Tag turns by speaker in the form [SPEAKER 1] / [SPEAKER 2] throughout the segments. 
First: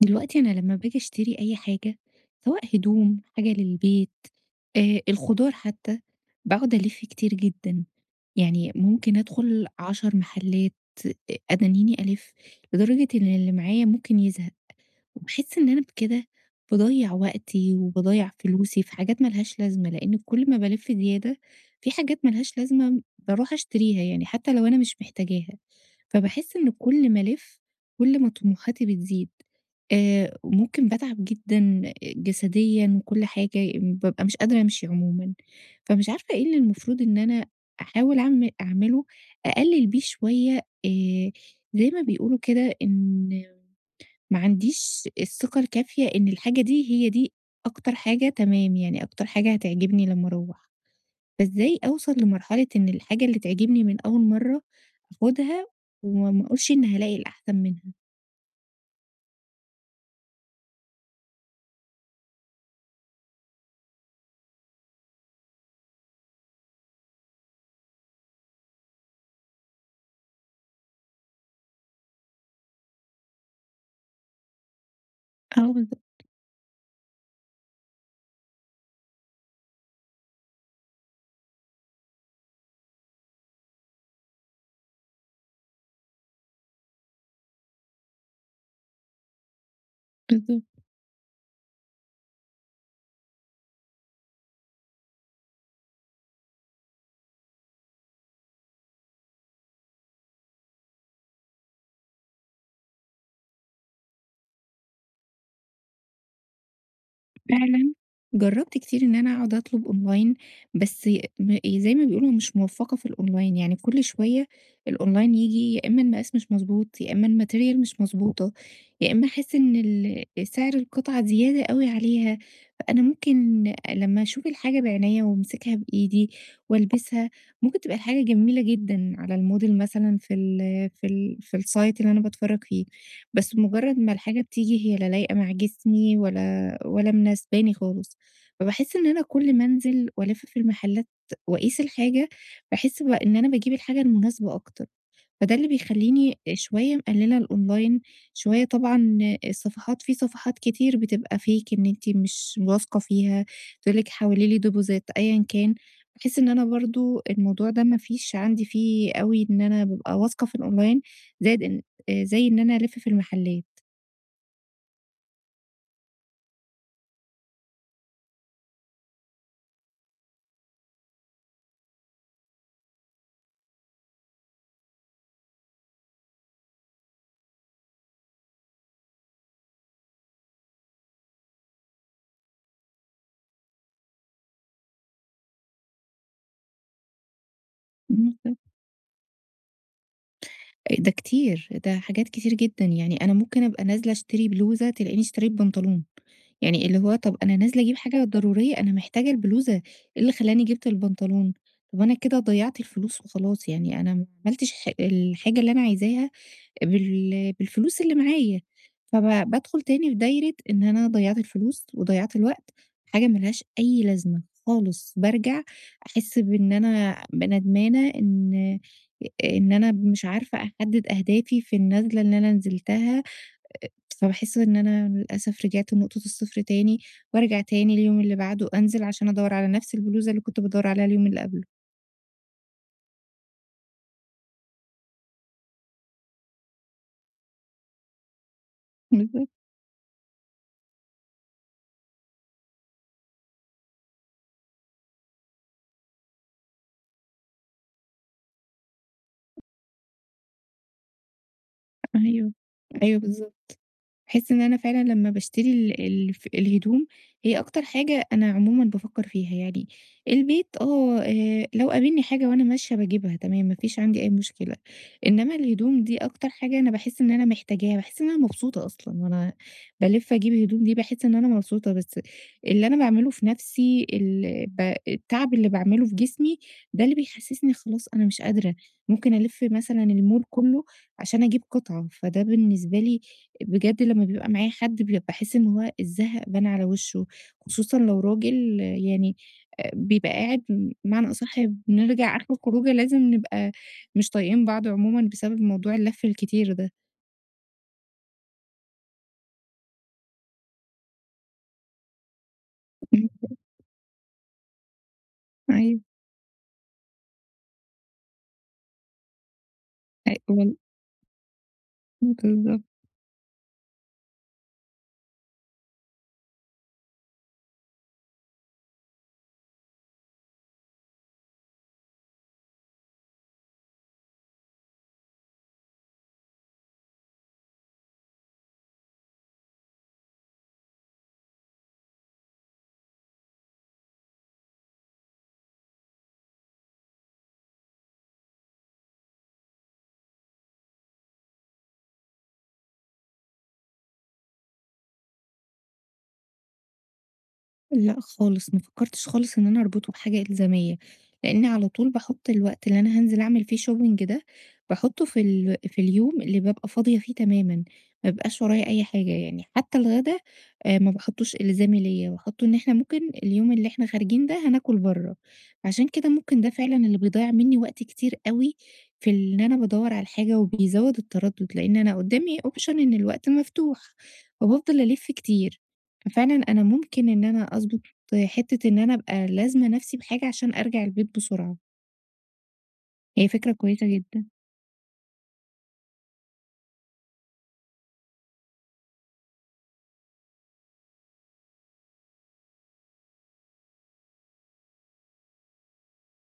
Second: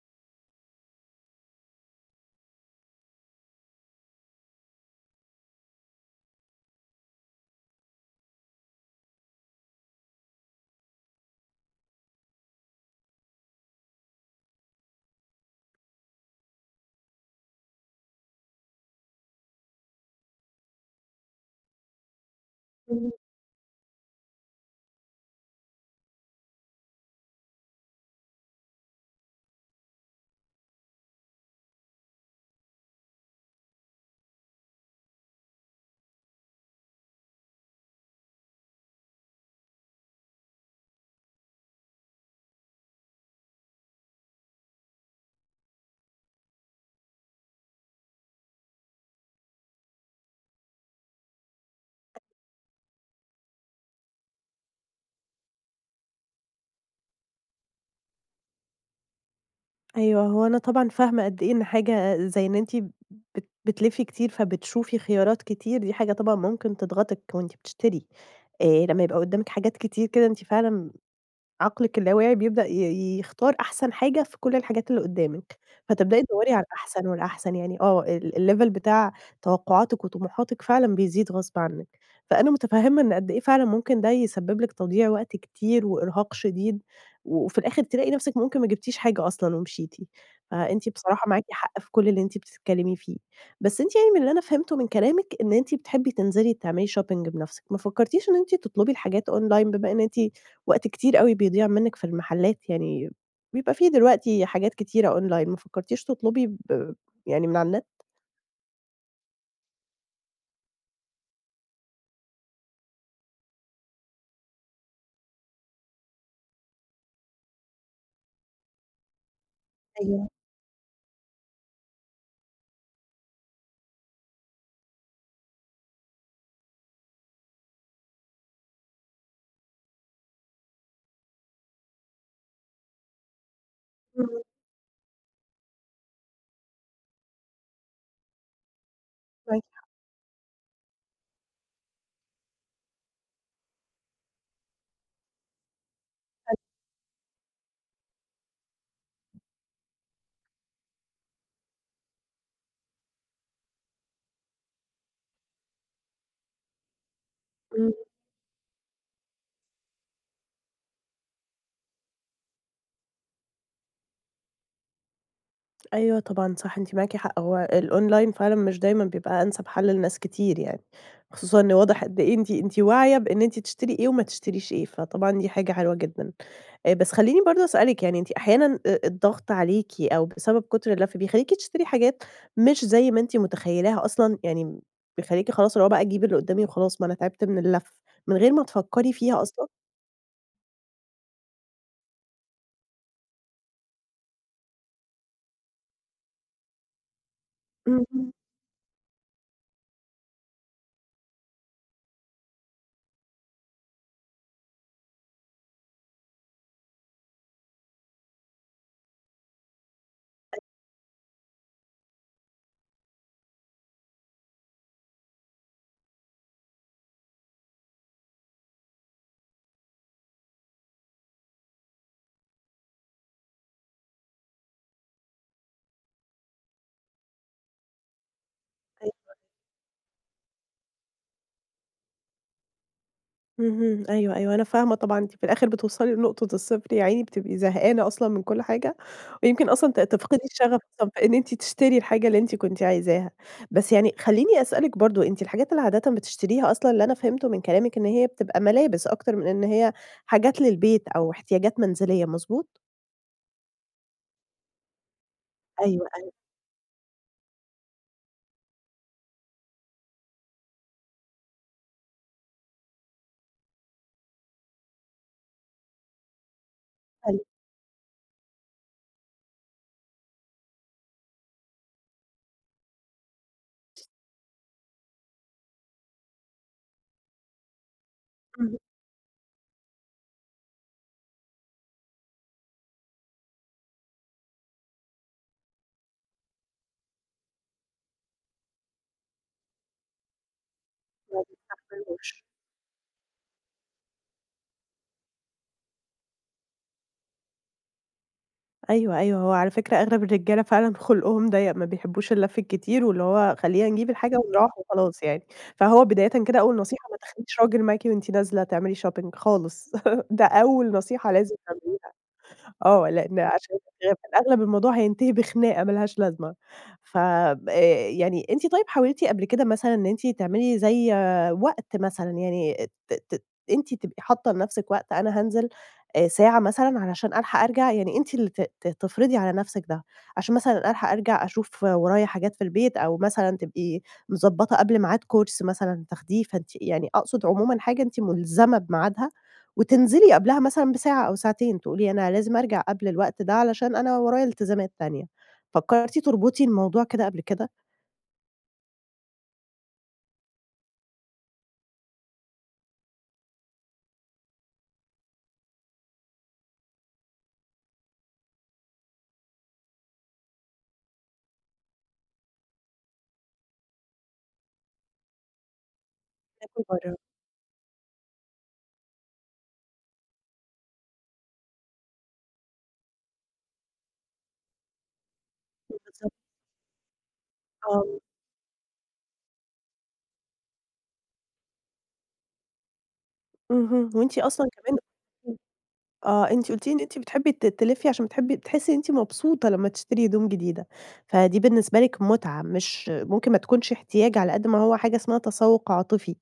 [SPEAKER 1] دلوقتي أنا لمّا باجي أشتري أي حاجة، سواء هدوم، حاجة للبيت، الخضار حتى، باقعد ألِف كتير جدًا، يعني ممكن أدخل 10 محلات أنانيني ألِف، لدرجة إن اللي معايا ممكن يزهق. باحس إن أنا بكده باضيّع وقتي وباضيّع فلوسي في حاجات ما لهاش لازمة، لإن كل ما بالِف زيادة في حاجات ما لهاش لازمة
[SPEAKER 2] إمم،
[SPEAKER 1] باروح أشتريها يعني حتى لو أنا مش محتاجاها، فباحس إن كل ما ألِف كل ما طموحاتي بتزيد، ممكن باتعب جدًا جسديًا وكل حاجة، بابقى مش قادرة أمشي عمومًا، فمش عارفة إيه اللي المفروض إن أنا أحاول أعمله أقلل بيه شوية. آآ زي ما بيقولوا كده إن ما عنديش الثقة الكافية إن الحاجة دي هي دي أكتر حاجة تمام، يعني أكتر حاجة هتعجبني لمّا أروّح، فإزاي أوصل لمرحلة إن الحاجة اللي تعجبني من أول مرّة آخُدها وما أقولش إني هالاقي الأحسن منها؟
[SPEAKER 2] أيوه، هو أنا طبعًا فاهمة قد إيه إن حاجة زي إن أنتِ بتلفي كتير فبتشوفي خيارات كتير، دي حاجة طبعًا ممكن تضغطِك وأنتِ بتشتري، لمّا يبقى قدامِك حاجات كتير كده أنتِ فعلًا عقلِك اللاواعي بيبدأ يختار أحسن حاجة في كل الحاجات اللي قدّامِك،
[SPEAKER 1] آه بالضبط،
[SPEAKER 2] فتبدئي تدوّري على الأحسن والأحسن، يعني آه الlevel بتاع توقعاتِك وطموحاتِك فعلًا بيزيد غصب عنِّك، فأنا متفهّمة إن قد إيه فعلًا ممكن ده يسبب لِك تضييع وقت كتير وإرهاق شديد، وفي الآخر تلاقي نفسِك ممكن ما جبتيش حاجة أصلًا ومشيتِ،
[SPEAKER 1] بالضبط.
[SPEAKER 2] فأنتِ بصراحة معاكِ حق في كل اللي أنتِ بتتكلمي فيه، بس أنتِ يعني من اللي أنا فهمته من كلامِك إن أنتِ بتحبي تنزلي تعملي shopping بنفسِك، ما فكرتيش إن أنتِ تطلبي الحاجات online بما إن أنتِ وقت كتير أوي بيضيع منِّك في المحلات، يعني بيبقى في دلوقتي حاجات كتيرة أونلاين، ما فكّرتيش تطلبي يعني من على النت؟
[SPEAKER 1] فعلًا جرّبت كتير إن أنا أقعد أطلب أونلاين، بس ي- م زي ما بيقولوا مش موفّقة في الأونلاين، يعني كل شوية الأونلاين ييجي يا إمّا المقاس مش مضبوط، يا إمّا الmaterial مش مضبوطة، يا إمّا أحس إن
[SPEAKER 2] أيوه.
[SPEAKER 1] سعر القطعة زيادة أوي عليها. فأنا ممكن لمّا أشوف الحاجة بعينيّا وأمسكها بإيدي وألبسها، ممكن تبقى الحاجة جميلة جدًا على الmodel مثلًا في الsite اللي أنا باتفرّج فيه، بس مجرّد ما الحاجة
[SPEAKER 2] إمم،
[SPEAKER 1] بتيجي هي لا لايقة مع جسمي ولا مناسباني خالص، فباحس إن أنا كل ما
[SPEAKER 2] معاكِ
[SPEAKER 1] أنزل وألِف في المحلات وأقيس الحاجة، باحس بقى إن أنا باجيب الحاجة المناسبة أكتر. فده اللي بيخلّيني
[SPEAKER 2] حق،
[SPEAKER 1] شوية مقلّلة الأونلاين، شوية طبعًا الصفحات في صفحات كتير بتبقى fake إن أنتِ مش واثقة فيها، تقول لِك حولي لي deposit أيًا كان، باحس إن أنا برضه الموضوع ده
[SPEAKER 2] إمم،
[SPEAKER 1] ما فيش عندي فيه أوي إن أنا بابقى واثقة في الأونلاين، زائد إن آه، زي إن أنا ألِف في المحلات.
[SPEAKER 2] أيوه طبعًا صح، أنتِ معاكِ حق، هو الأونلاين فعلًا مش دايمًا بيبقى أنسب حل لناس كتير يعني، خصوصًا إن واضح قد إيه أنتِ واعية بإن أنتِ تشتري إيه وما تشتريش إيه، فطبعًا دي حاجة حلوة جدًا. بس خلّيني برضه أسألِك يعني أنتِ أحيانًا الضغط عليكِ أو بسبب كُتر اللَف بيخلّيكِ تشتري حاجات مش زي ما أنتِ متخيّلاها أصلًا، يعني بيخلّيكِ خلاص اللي هو بقى أجيب اللي قُدّامي وخلاص ما أنا تعبت من اللَف، من غير
[SPEAKER 1] اهم.
[SPEAKER 2] ما تفكّري فيها أصلًا؟
[SPEAKER 1] ده كتير، ده حاجات كتير جدًا، يعني أنا ممكن أبقى نازلة أشتري بلوزة تلاقيني اشتريت بنطلون، يعني اللي هو طَب أنا نازلة أجيب حاجة
[SPEAKER 2] إمم.
[SPEAKER 1] ضرورية، أنا محتاجة البلوزة، إيه اللي خلّاني جِبت البنطلون؟ طَب أنا كده ضيّعت الفلوس وخلاص، يعني أنا ما عملتش الحاجة اللي أنا عايزاها بالفلوس اللي معايا، فب بادخل تاني في دايرة إن أنا ضيّعت الفلوس وضيّعت الوقت، حاجة ما لهاش أي لازمة خالص، بارجع أحس بإن أنا ندمانة إن أنا مش عارفة أحدد أهدافي في النزلة اللي أنا نزلتها، فباحس إن أنا للأسف رجعت لنقطة الصفر تاني، وارجع تاني اليوم اللي بعده أنزل عشان أدوّر على نفس البلوزة اللي كنت بادوّر عليها اليوم اللي قبله.
[SPEAKER 2] اهم، أيوه، أيوه، أنا فاهمة طبعًا أنتِ في الآخر بتوصلي لنقطة الصفر يا عيني، بتبقي زهقانة أصلًا من كل حاجة،
[SPEAKER 1] بالضبط،
[SPEAKER 2] ويمكن أصلًا تفقدي الشغف أصلًا في إن أنتِ تشتري الحاجة اللي أنتِ كنتِ عايزاها. بس يعني خلّيني أسألِك برضه، أنتِ الحاجات اللي عادةً بتشتريها أصلًا اللي أنا فهمته من كلامِك إن هي بتبقى ملابس أكتر من إن هي حاجات للبيت أو احتياجات منزلية،
[SPEAKER 1] أيوه،
[SPEAKER 2] مضبوط؟
[SPEAKER 1] أيوه بالضبط. باحس إن أنا فعلًا لمّا باشتري ال
[SPEAKER 2] أيوه، أيوه،
[SPEAKER 1] الف الهدوم، هي أكتر حاجة أنا عمومًا بافكّر فيها يعني، البيت آه، لو قابلني حاجة وأنا ماشية باجيبها تمام، ما فيش عندي أي مشكلة، إنّما الهدوم دي أكتر حاجة أنا باحس إن
[SPEAKER 2] حلو،
[SPEAKER 1] أنا محتاجاها، باحس إن أنا مبسوطة أصلًا وأنا بالِف أجيب هدوم دي باحس إن أنا مبسوطة، بس اللي أنا باعمله في نَفْسي ال ب التعب اللي باعمله في جسمي، ده اللي بيحسّسني خلاص أنا مش قادرة،
[SPEAKER 2] اهم،
[SPEAKER 1] ممكن ألِف مثلًا المول كُلّه عشان أجيب قطعة، فده بالنسبة لي بجد لمّا بيبقى معايا حد ب باحس إن هو الزهق بان على وشه، خصوصًا لو راجل يعني بيبقى قاعد بمعنى
[SPEAKER 2] ما
[SPEAKER 1] أصح بنرجع
[SPEAKER 2] بتستحملوش.
[SPEAKER 1] آخر الخروجة لازم نبقى مش طايقين بعض عمومًا بسبب موضوع اللَف الكتير ده.
[SPEAKER 2] أيوه، أيوه، هو على فكرة أغلب الرجالة فعلًا خُلقهم ضيّق، ما بيحبّوش اللَف الكتير، واللي
[SPEAKER 1] اهم،
[SPEAKER 2] هو خلّينا نجيب الحاجة ونروّح وخلاص يعني،
[SPEAKER 1] أيوه،
[SPEAKER 2] فهو بدايةً كده أول نصيحة ما تاخديش راجل معاكِ وأنتِ نازلة تعملي shopping خالص، ده أول نصيحة لازم تعمليها.
[SPEAKER 1] أيوه، بالضبط.
[SPEAKER 2] آه، لإن عشان في الأغلب الموضوع هينتهي بخناقة ما لهاش لازمة. ف ب يعني أنتِ طيب حاولتِ قبل كده مثلًا إن أنتِ تعملي زي آه، وقت مثلًا يعني ت ت أنتِ تبقي حاطة لنفسِك وقت أنا هانزل ساعة مثلًا علشان ألحق أرجع، يعني أنتِ اللي ت ت تفرضي على نفسِك ده، عشان مثلًا ألحق أرجع أشوف ورايا حاجات في البيت أو مثلًا تبقي مضبّطة قبل ميعاد كورس مثلًا تاخديه، فأنتِ يعني أقصد عمومًا حاجة أنتِ ملزمة بميعادها. وتنزلي قبلها مثلًا بساعة أو ساعتين، تقولي أنا لازم أرجع قبل الوقت ده علشان أنا ورايا التزامات تانية. فكرتِ تربطي الموضوع كده قبل كده؟
[SPEAKER 1] لأ خالص، ما فكّرتش خالص إن أنا أربطه بحاجة إلزامية، لإني على طول باحُط الوقت اللي أنا هانزل أعمل فيه shopping ده، باحُطّه في اليوم اللي بابقى فاضية فيه تمامًا، ما بيبقاش ورايا أي حاجة يعني، حتى الغدا ما باحطّوش إلزامي ليّا، باحُطّه إن إحنا ممكن اليوم اللي إحنا خارجين ده هناكل برّه، عشان كده ممكن ده
[SPEAKER 2] ناكل
[SPEAKER 1] فعلًا
[SPEAKER 2] برّه.
[SPEAKER 1] اللي بيضيّع منّي وقت كتير أوي في إن أنا بادوّر على الحاجة وبيزوّد التردُّد، لإن أنا قُدّامي option إن الوقت مفتوح، فبافضل ألِف كتير.
[SPEAKER 2] بالضبط،
[SPEAKER 1] فعلًا أنا ممكن إن أنا أضبط
[SPEAKER 2] آه.
[SPEAKER 1] حتّة إن أنا أبقى لازمة نَفْسي بحاجة عشان أرجع البيت بسرعة، هي فكرة كويسة
[SPEAKER 2] اهم. وأنتِ
[SPEAKER 1] جدًا.
[SPEAKER 2] أصلًا كمان آه، أنتِ قُلتِ لي إن أنتِ بتحبي تلفّي عشان بتحبي بتحسّي إن أنتِ مبسوطة لمّا تشتري هدوم جديدة، فدي بالنسبة لِك مُتعة مش ممكن ما تكونش احتياج على قد ما هو حاجة اسمها تسوُّق عاطفي،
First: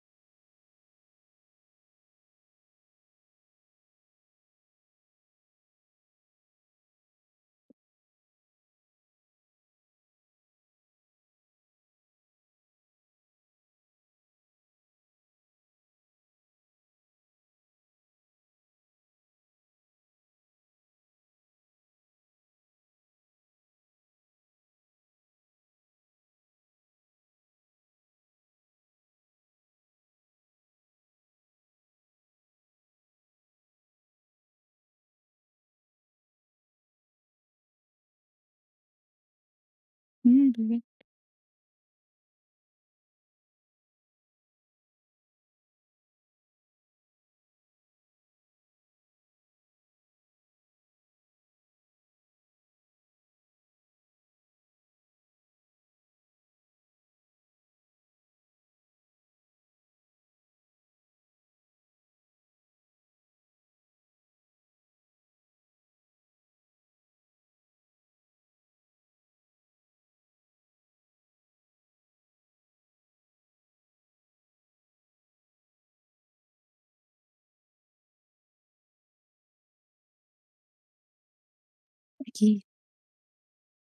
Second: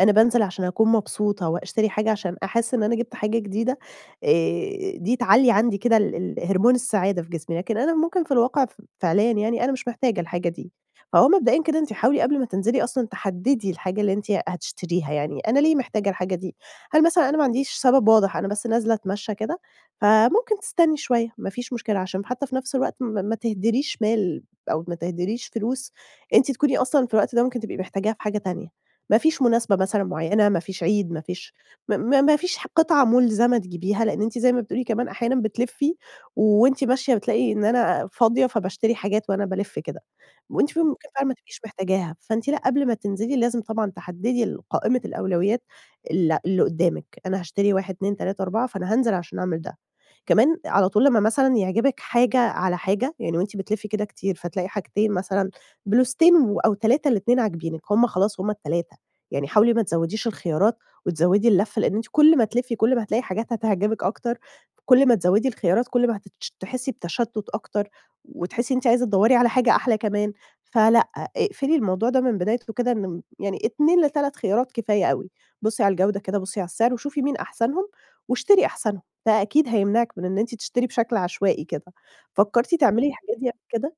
[SPEAKER 2] أنا بانزل عشان أكون مبسوطة وأشتري حاجة عشان أحس إن أنا جِبت حاجة جديدة، دي تعلّي عندي كده ال ال هرمون السعادة في جسمي، لكن أنا ممكن في الواقع فعليًا يعني أنا مش محتاجة الحاجة دي، فهو مبدئيًا كده أنتِ حاولي قبل ما تنزلي أصلًا تحدّدي الحاجة اللي أنتِ هتشتريها، يعني أنا ليه محتاجة الحاجة دي؟ هل مثلًا أنا ما عنديش سبب واضح، أنا بس نازلة أتمشى كده، فممكن تستني شوية، ما فيش مشكلة، عشان حتى في نفس الوقت ما ما تهدريش مال أو ما تهدريش فلوس أنتِ تكوني أصلًا في الوقت ده ممكن تبقي محتاجاها في حاجة تانية. ما فيش مناسبة مثلًا معينة، ما فيش عيد، ما فيش قطعة ملزمة تجيبيها، لإن أنتِ زي ما بتقولي كمان أحيانًا بتلفي وأنتِ ماشية بتلاقي إن أنا فاضية، فباشتري حاجات وأنا بالِف كده،
[SPEAKER 1] إمم
[SPEAKER 2] وأنتِ
[SPEAKER 1] بالضبط،
[SPEAKER 2] ممكن فعلًا ما تبقيش محتاجاها. فأنتِ لأ، قبل ما تنزلي لازم طبعًا تحددي ال قائمة الأولويات اللي قدّامِك، أنا هاشتري 1، 2، 3، 4 فأنا هانزل عشان أعمل ده. كمان على طول لمّا مثلًا يعجبِك حاجة على حاجة، يعني وأنتِ بتلفّي كده كتير فتلاقي حاجتين مثلًا بلوزتين و أو 3 الاتنين عاجبينِك، هم خلاص هم ال3 يعني حاولي ما تزوّديش الخيارات وتزوّدي اللفّة، لإن أنتِ كل ما تلفّي كل ما هتلاقي حاجات هتعجبِك أكتر، كل ما تزوّدي الخيارات كل ما تحسّي بتشتُّت أكتر، وتحسّي إن أنتِ عايزة تدوّري على حاجة أحلى كمان، فلأ، اقفلي الموضوع ده من بدايته كده إن يعني 2 ل3 خيارات كفاية أوي. بُصّي على الجودة كده، بُصّي على السعر، وشوفي مين أحسنهم، واشتري أحسنهم، ده أكيد هيمنعِك من إن أنتِ تشتري بشكل عشوائي كده.
[SPEAKER 1] أكيد.
[SPEAKER 2] فكّرتِ تعملي الحاجات دي قبل كده؟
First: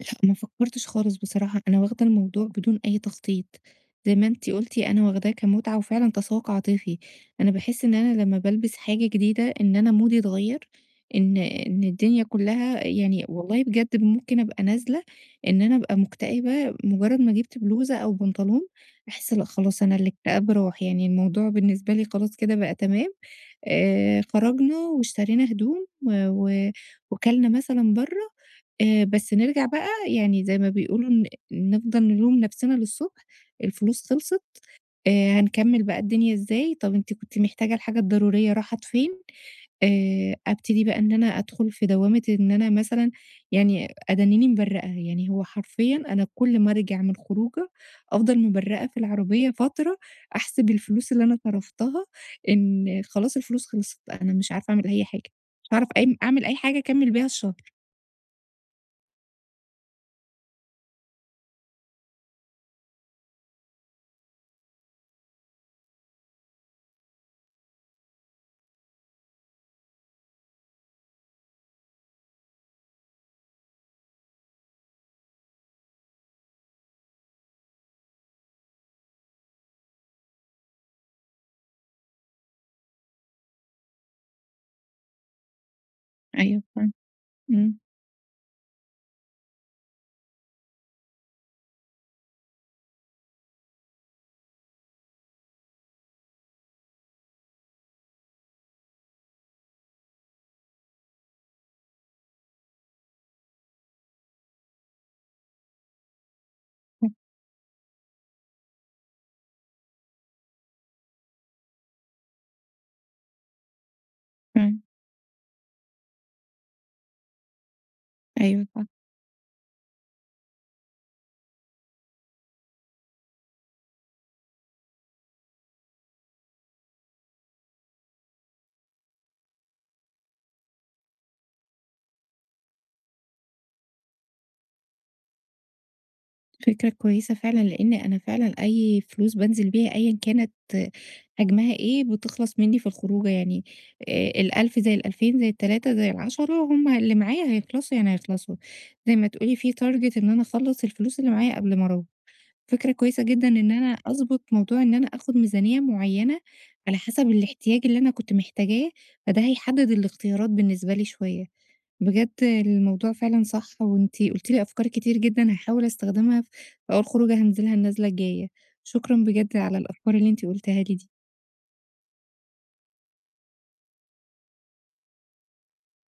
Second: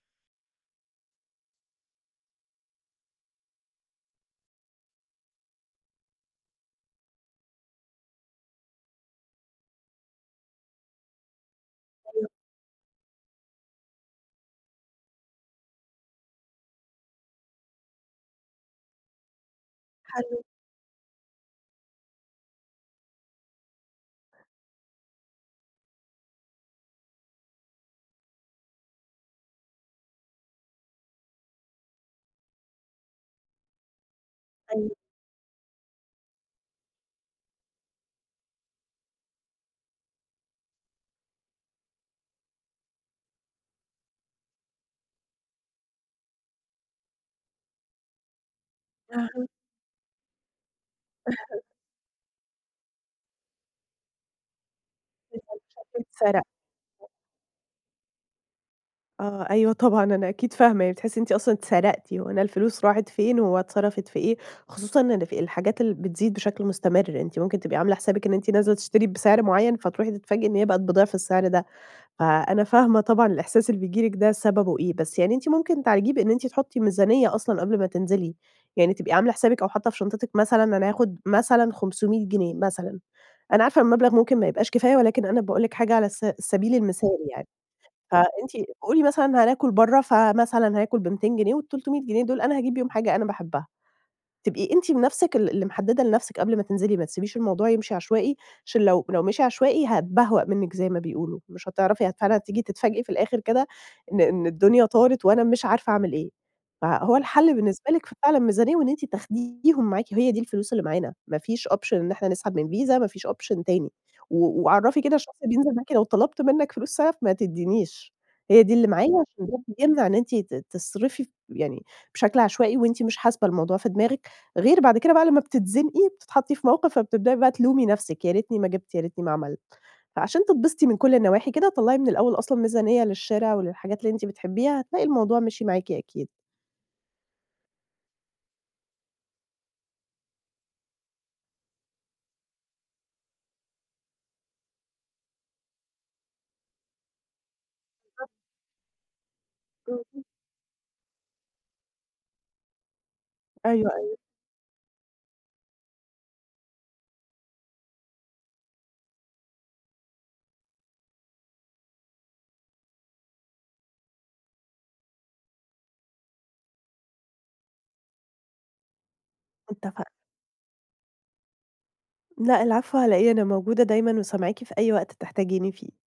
[SPEAKER 1] لأ، ما فكّرتش خالص بصراحة، أنا واخدة الموضوع بدون أي تخطيط، زي ما أنتِ قُلتِ أنا واخداه كمتعة وفعلًا تسوّق عاطفي، أنا باحس إن أنا لمّا بالبس حاجة جديدة إن أنا مودي اتغيّر، إن الدنيا
[SPEAKER 2] أيوه،
[SPEAKER 1] كلّها يعني والله بجد ممكن أبقى نازلة إن أنا أبقى مكتئبة، مجرّد ما جِبت بلوزة أو بنطلون أحس لأ خلاص أنا
[SPEAKER 2] حلو
[SPEAKER 1] الاكتئاب راح، يعني الموضوع بالنسبة لي خلاص كده بقى تمام. خرجنا واشترينا هدوم وكَلنا مثلًا برّه، بس نرجع بقى يعني زي ما بيقولوا نفضل نلوم نَفْسنا للصبح، الفلوس خلصت،
[SPEAKER 2] أيوه،
[SPEAKER 1] هنكمّل بقى الدنيا إزاي، طَب أنتِ كنتِ محتاجة الحاجة الضرورية راحت فين؟ أبتدي بقى إن أنا أدخل في دوّامة إن أنا مثلًا يعني أدَنِّني مبرّقة، يعني هو حرفيًا أنا كل ما أرجع من خروجة أفضل مبرّقة في العربية فترة، أحسب الفلوس اللي أنا صرفتها إن خلاص الفلوس خلصت، أنا مش عارفة أعمل أي حاجة، مش هاعرف أعمل
[SPEAKER 2] اتسرق،
[SPEAKER 1] أي حاجة أكمّل بيها الشهر.
[SPEAKER 2] آه، أيوه طبعًا، أنا أكيد فاهمة، يعني بتحسّي إن أنتِ أصلًا اتسرقتِ، هو أنا الفلوس راحت فين، هو اتصرفت في إيه، خصوصًا إن في الحاجات اللي بتزيد بشكل مستمر، أنتِ ممكن تبقي عاملة حسابِك إن أنتِ نازلة تشتري بسعر معيّن، فتروحي تتفاجئي إن هي بقت بضِعف السعر ده. فأنا فاهمة طبعًا الإحساس اللي بييجي لِك ده سببه إيه، بس يعني أنتِ ممكن تعالجيه بإن أنتِ تحطّي ميزانية أصلًا قبل ما تنزلي، يعني تبقي عاملة حسابِك أو حاطة في شنطتِك مثلًا أنا هاخد مثلًا 500 جنيه مثلًا، أنا عارفة المبلغ ممكن ما يبقاش كفاية ولكن أنا باقول لِك حاجة على س
[SPEAKER 1] أيوه
[SPEAKER 2] سبيل
[SPEAKER 1] فعلًا،
[SPEAKER 2] المثال يعني،
[SPEAKER 1] إمم،
[SPEAKER 2] فأنتِ قولي مثلًا هناكل برّه، فمثلًا هاكل ب200 جنيه وال300 جنيه دول أنا هاجيب بيهم حاجة أنا باحبها. تبقي أنتِ بنفسِك اللي محددة لنفسِك قبل ما تنزلي، ما تسيبيش الموضوع يمشي عشوائي، عشان لو مشي عشوائي هيتبهوأ منِك زي ما بيقولوا، مش هتعرفي فعلًا هتيجي تتفاجئي في الآخر كده إن إن الدنيا طارت وأنا مش عارفة أعمل إيه.
[SPEAKER 1] صح
[SPEAKER 2] فهو الحل بالنسبة لِك فعلًا ميزانية وإن أنتِ تاخديهم معاكِ، هي دي الفلوس اللي معانا، ما فيش option إن إحنا نسحب من فيزا، ما فيش option تاني، و
[SPEAKER 1] فعلًا،
[SPEAKER 2] وعرّفي كده الشخص اللي بينزل معاكِ لو طلبت منِك فلوس سلف ما تدينيش، هي
[SPEAKER 1] أيوه
[SPEAKER 2] دي
[SPEAKER 1] صح.
[SPEAKER 2] اللي معايا عشان ده بيمنع إن أنتِ تصرفي يعني بشكل عشوائي وأنتِ مش حاسبة الموضوع في دماغِك. غير بعد كده بقى لمّا بتتزنقي، بتتحطّي في موقِف فبتبدئي بقى تلومي نَفْسِك، يا ريتني ما جِبت، يا ريتني ما عملت. فعشان تتبسطي من كل النواحي كده، طلّعي من الأول أصلًا ميزانية للشِرا وللحاجات اللي أنتِ بتحبّيها، هتلاقي الموضوع مشي معاكِ أكيد.
[SPEAKER 1] فكرة كويسة فعلًا، لإن أنا فعلًا أي فلوس بانزل بيها أيًا كانت حجمها إيه، بتخلص منّي في الخروجة يعني ال1000 زي ال2000 زي ال3 زي ال10 هم اللي معايا هيخلصوا يعني هيخلصوا، زي ما تقولي في target
[SPEAKER 2] اهم.
[SPEAKER 1] إن أنا أخلّص الفلوس اللي معايا قبل ما أروّح. فكرة كويسة جدًا إن
[SPEAKER 2] أيوه،
[SPEAKER 1] أنا
[SPEAKER 2] أيوه.
[SPEAKER 1] أضبط موضوع إن أنا آخُد ميزانية معيّنة على حسب الاحتياج اللي أنا كنت محتاجاه، فده هيحدد الاختيارات بالنسبة لي شوية. بجد الموضوع فعلًا صح وأنتِ قُلتِ لي أفكار كتير جدًا هاحاول أستخدمها في أول خروجة هانزلها النازلة الجاية. شكرًا بجد على
[SPEAKER 2] اتفقنا.
[SPEAKER 1] الأفكار اللي أنتِ قُلتيها لي دي.
[SPEAKER 2] لأ العفو على إيه، أنا موجودة دايمًا وسامعاكِ في أي وقت تحتاجيني فيه.